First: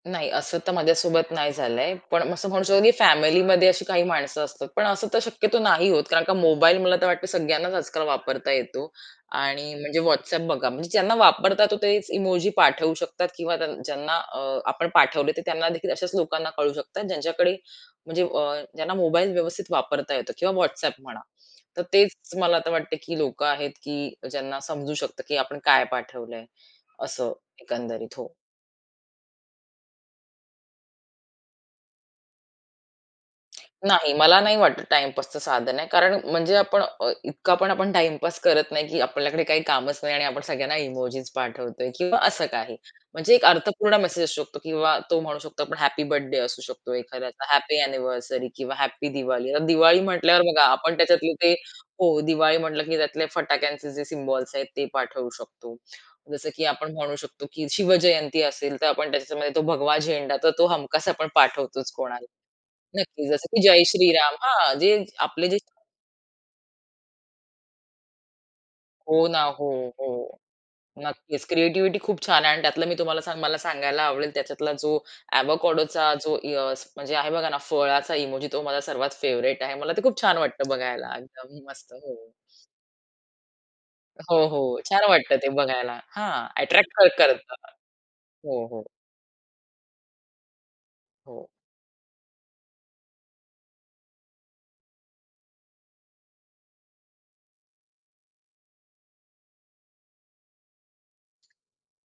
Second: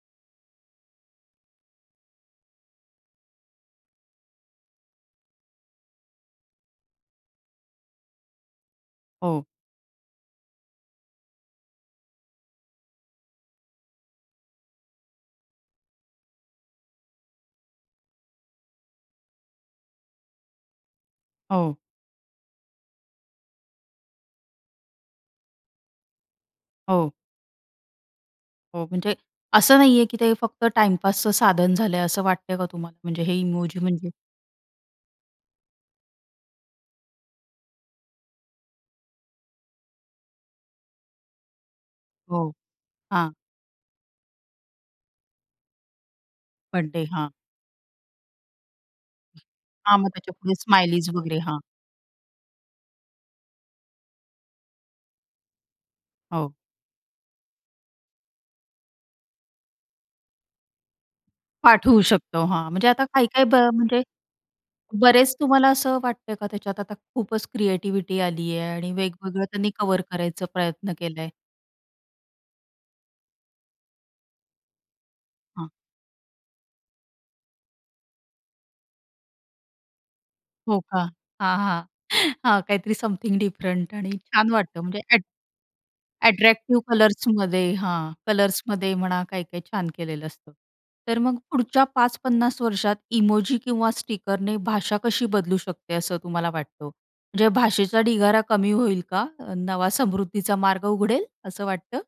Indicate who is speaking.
Speaker 1: नाही, असं तर माझ्यासोबत नाही झालंय. पण असं म्हणू शकतो, की फॅमिलीमध्ये अशी काही माणसं असतात. पण असं तर शक्यतो नाही होत कारण का मोबाईल मला तर वाटतं सगळ्यांनाच आजकाल वापरता येतो
Speaker 2: हो.
Speaker 1: आणि म्हणजे WhatsApp बघा, म्हणजे ज्यांना वापरता येतो तेच इमोजी पाठवू शकतात किंवा ज्यांना अ, आपण पाठवले, ते त्यांनादेखील अशाच लोकांना कळू शकतात, ज्यांच्याकडे म्हणजे अ, ज्यांना मोबाईल व्यवस्थित वापरता येतो किंवा WhatsApp म्हणा.
Speaker 2: हो.
Speaker 1: तर तेच मला तर वाटतंय, की लोकं आहेत, की ज्यांना समजू शकतं, की आपण काय पाठवलंय
Speaker 2: हो.
Speaker 1: असं, एकंदरीत. हो.
Speaker 2: हो, म्हणजे असं नाहीये, की ते फक्त टाईमपासचं साधन झालंय. असं वाटतंय का तुम्हाला? म्हणजे हे इमोजी म्हणजे?
Speaker 1: नाही. मला नाही वाटत टाईमपासचं साधन आहे कारण म्हणजे आपण अ, इतका पण आपण टाईमपास करत नाही, की आपल्याकडे काही कामच नाही आणि आपण सगळ्यांना इमोजीस पाठवतोय किंवा असं
Speaker 2: हो.
Speaker 1: काही.
Speaker 2: हां.
Speaker 1: म्हणजे एक अर्थपूर्ण मेसेज असू शकतो किंवा तो म्हणू शकतो आपण हॅपी बर्थडे असू शकतो,
Speaker 2: बड्डे. हां.
Speaker 1: एखाद्याचा हॅपी एनिव्हर्सरी किंवा हॅपी दिवाली.
Speaker 2: हां,
Speaker 1: दिवाळी
Speaker 2: मग
Speaker 1: म्हंटल्यावर
Speaker 2: त्याच्यापुढे
Speaker 1: बघा, आपण
Speaker 2: स्माइलीज
Speaker 1: त्याच्यातले
Speaker 2: वगैरे.
Speaker 1: ते
Speaker 2: हां.
Speaker 1: हो, दिवाळी म्हंटलं, की त्यातले फटाक्यांचे जे सिम्बॉल्स आहेत, ते पाठवू शकतो. जसं,
Speaker 2: हो.
Speaker 1: की आपण म्हणू शकतो, की शिवजयंती असेल, तर आपण त्याच्यामध्ये तो भगवा झेंडा तर तो हमखास आपण पाठवतोच
Speaker 2: पाठवू
Speaker 1: कोणाला.
Speaker 2: शकतो. हां, म्हणजे आता
Speaker 1: नक्कीच,
Speaker 2: काही-काही,
Speaker 1: जसं,
Speaker 2: ब
Speaker 1: की जय
Speaker 2: म्हणजे,
Speaker 1: श्रीराम हां, जे
Speaker 2: बरेच
Speaker 1: आपले जे
Speaker 2: तुम्हाला असं वाटतंय का त्याच्यात आता खूपच क्रिएटिव्हिटी आलीये? आणि
Speaker 1: हो ना,
Speaker 2: वेगवेगळं
Speaker 1: हो,
Speaker 2: त्यांनी कव्हर
Speaker 1: हो.
Speaker 2: करायचा प्रयत्न केलाय?
Speaker 1: नक्कीच. क्रिएटिविटी खूप छान आहे आणि त्यातलं मी तुम्हाला मला सांगायला आवडेल, त्याच्यातला जो
Speaker 2: हां.
Speaker 1: अवाकाडो जो अ, म्हणजे आहे बघा ना, फळाचा इमोजी, तो माझा सर्वात फेव्हरेट आहे. मला ते खूप छान वाटतं
Speaker 2: हो का?
Speaker 1: बघायला.
Speaker 2: हां,
Speaker 1: एकदम
Speaker 2: हां,
Speaker 1: मस्त. हो.
Speaker 2: हां, काहीतरी समथिंग डिफरंट आणि
Speaker 1: हो,
Speaker 2: छान वाटतं
Speaker 1: हो.
Speaker 2: म्हणजे
Speaker 1: छान
Speaker 2: अ‍ॅट
Speaker 1: वाटतं ते बघायला. हां,
Speaker 2: अ‍ॅट्रॅक्टिव्ह
Speaker 1: अ‍ॅट्रॅक्ट पण करतं.
Speaker 2: कलर्समध्ये, हां,
Speaker 1: हो, हो.
Speaker 2: कलर्समध्ये, म्हणा, काय-काय छान केलेलं असतं. तर मग
Speaker 1: हो.
Speaker 2: पुढच्या 5-50 वर्षात इमोजी किंवा स्टिकरने भाषा कशी बदलू शकते, असं तुम्हाला वाटतं? म्हणजे भाषेचा ढिगारा कमी होईल का? अ, नवा समृद्धीचा मार्ग उघडेल? असं वाटतं.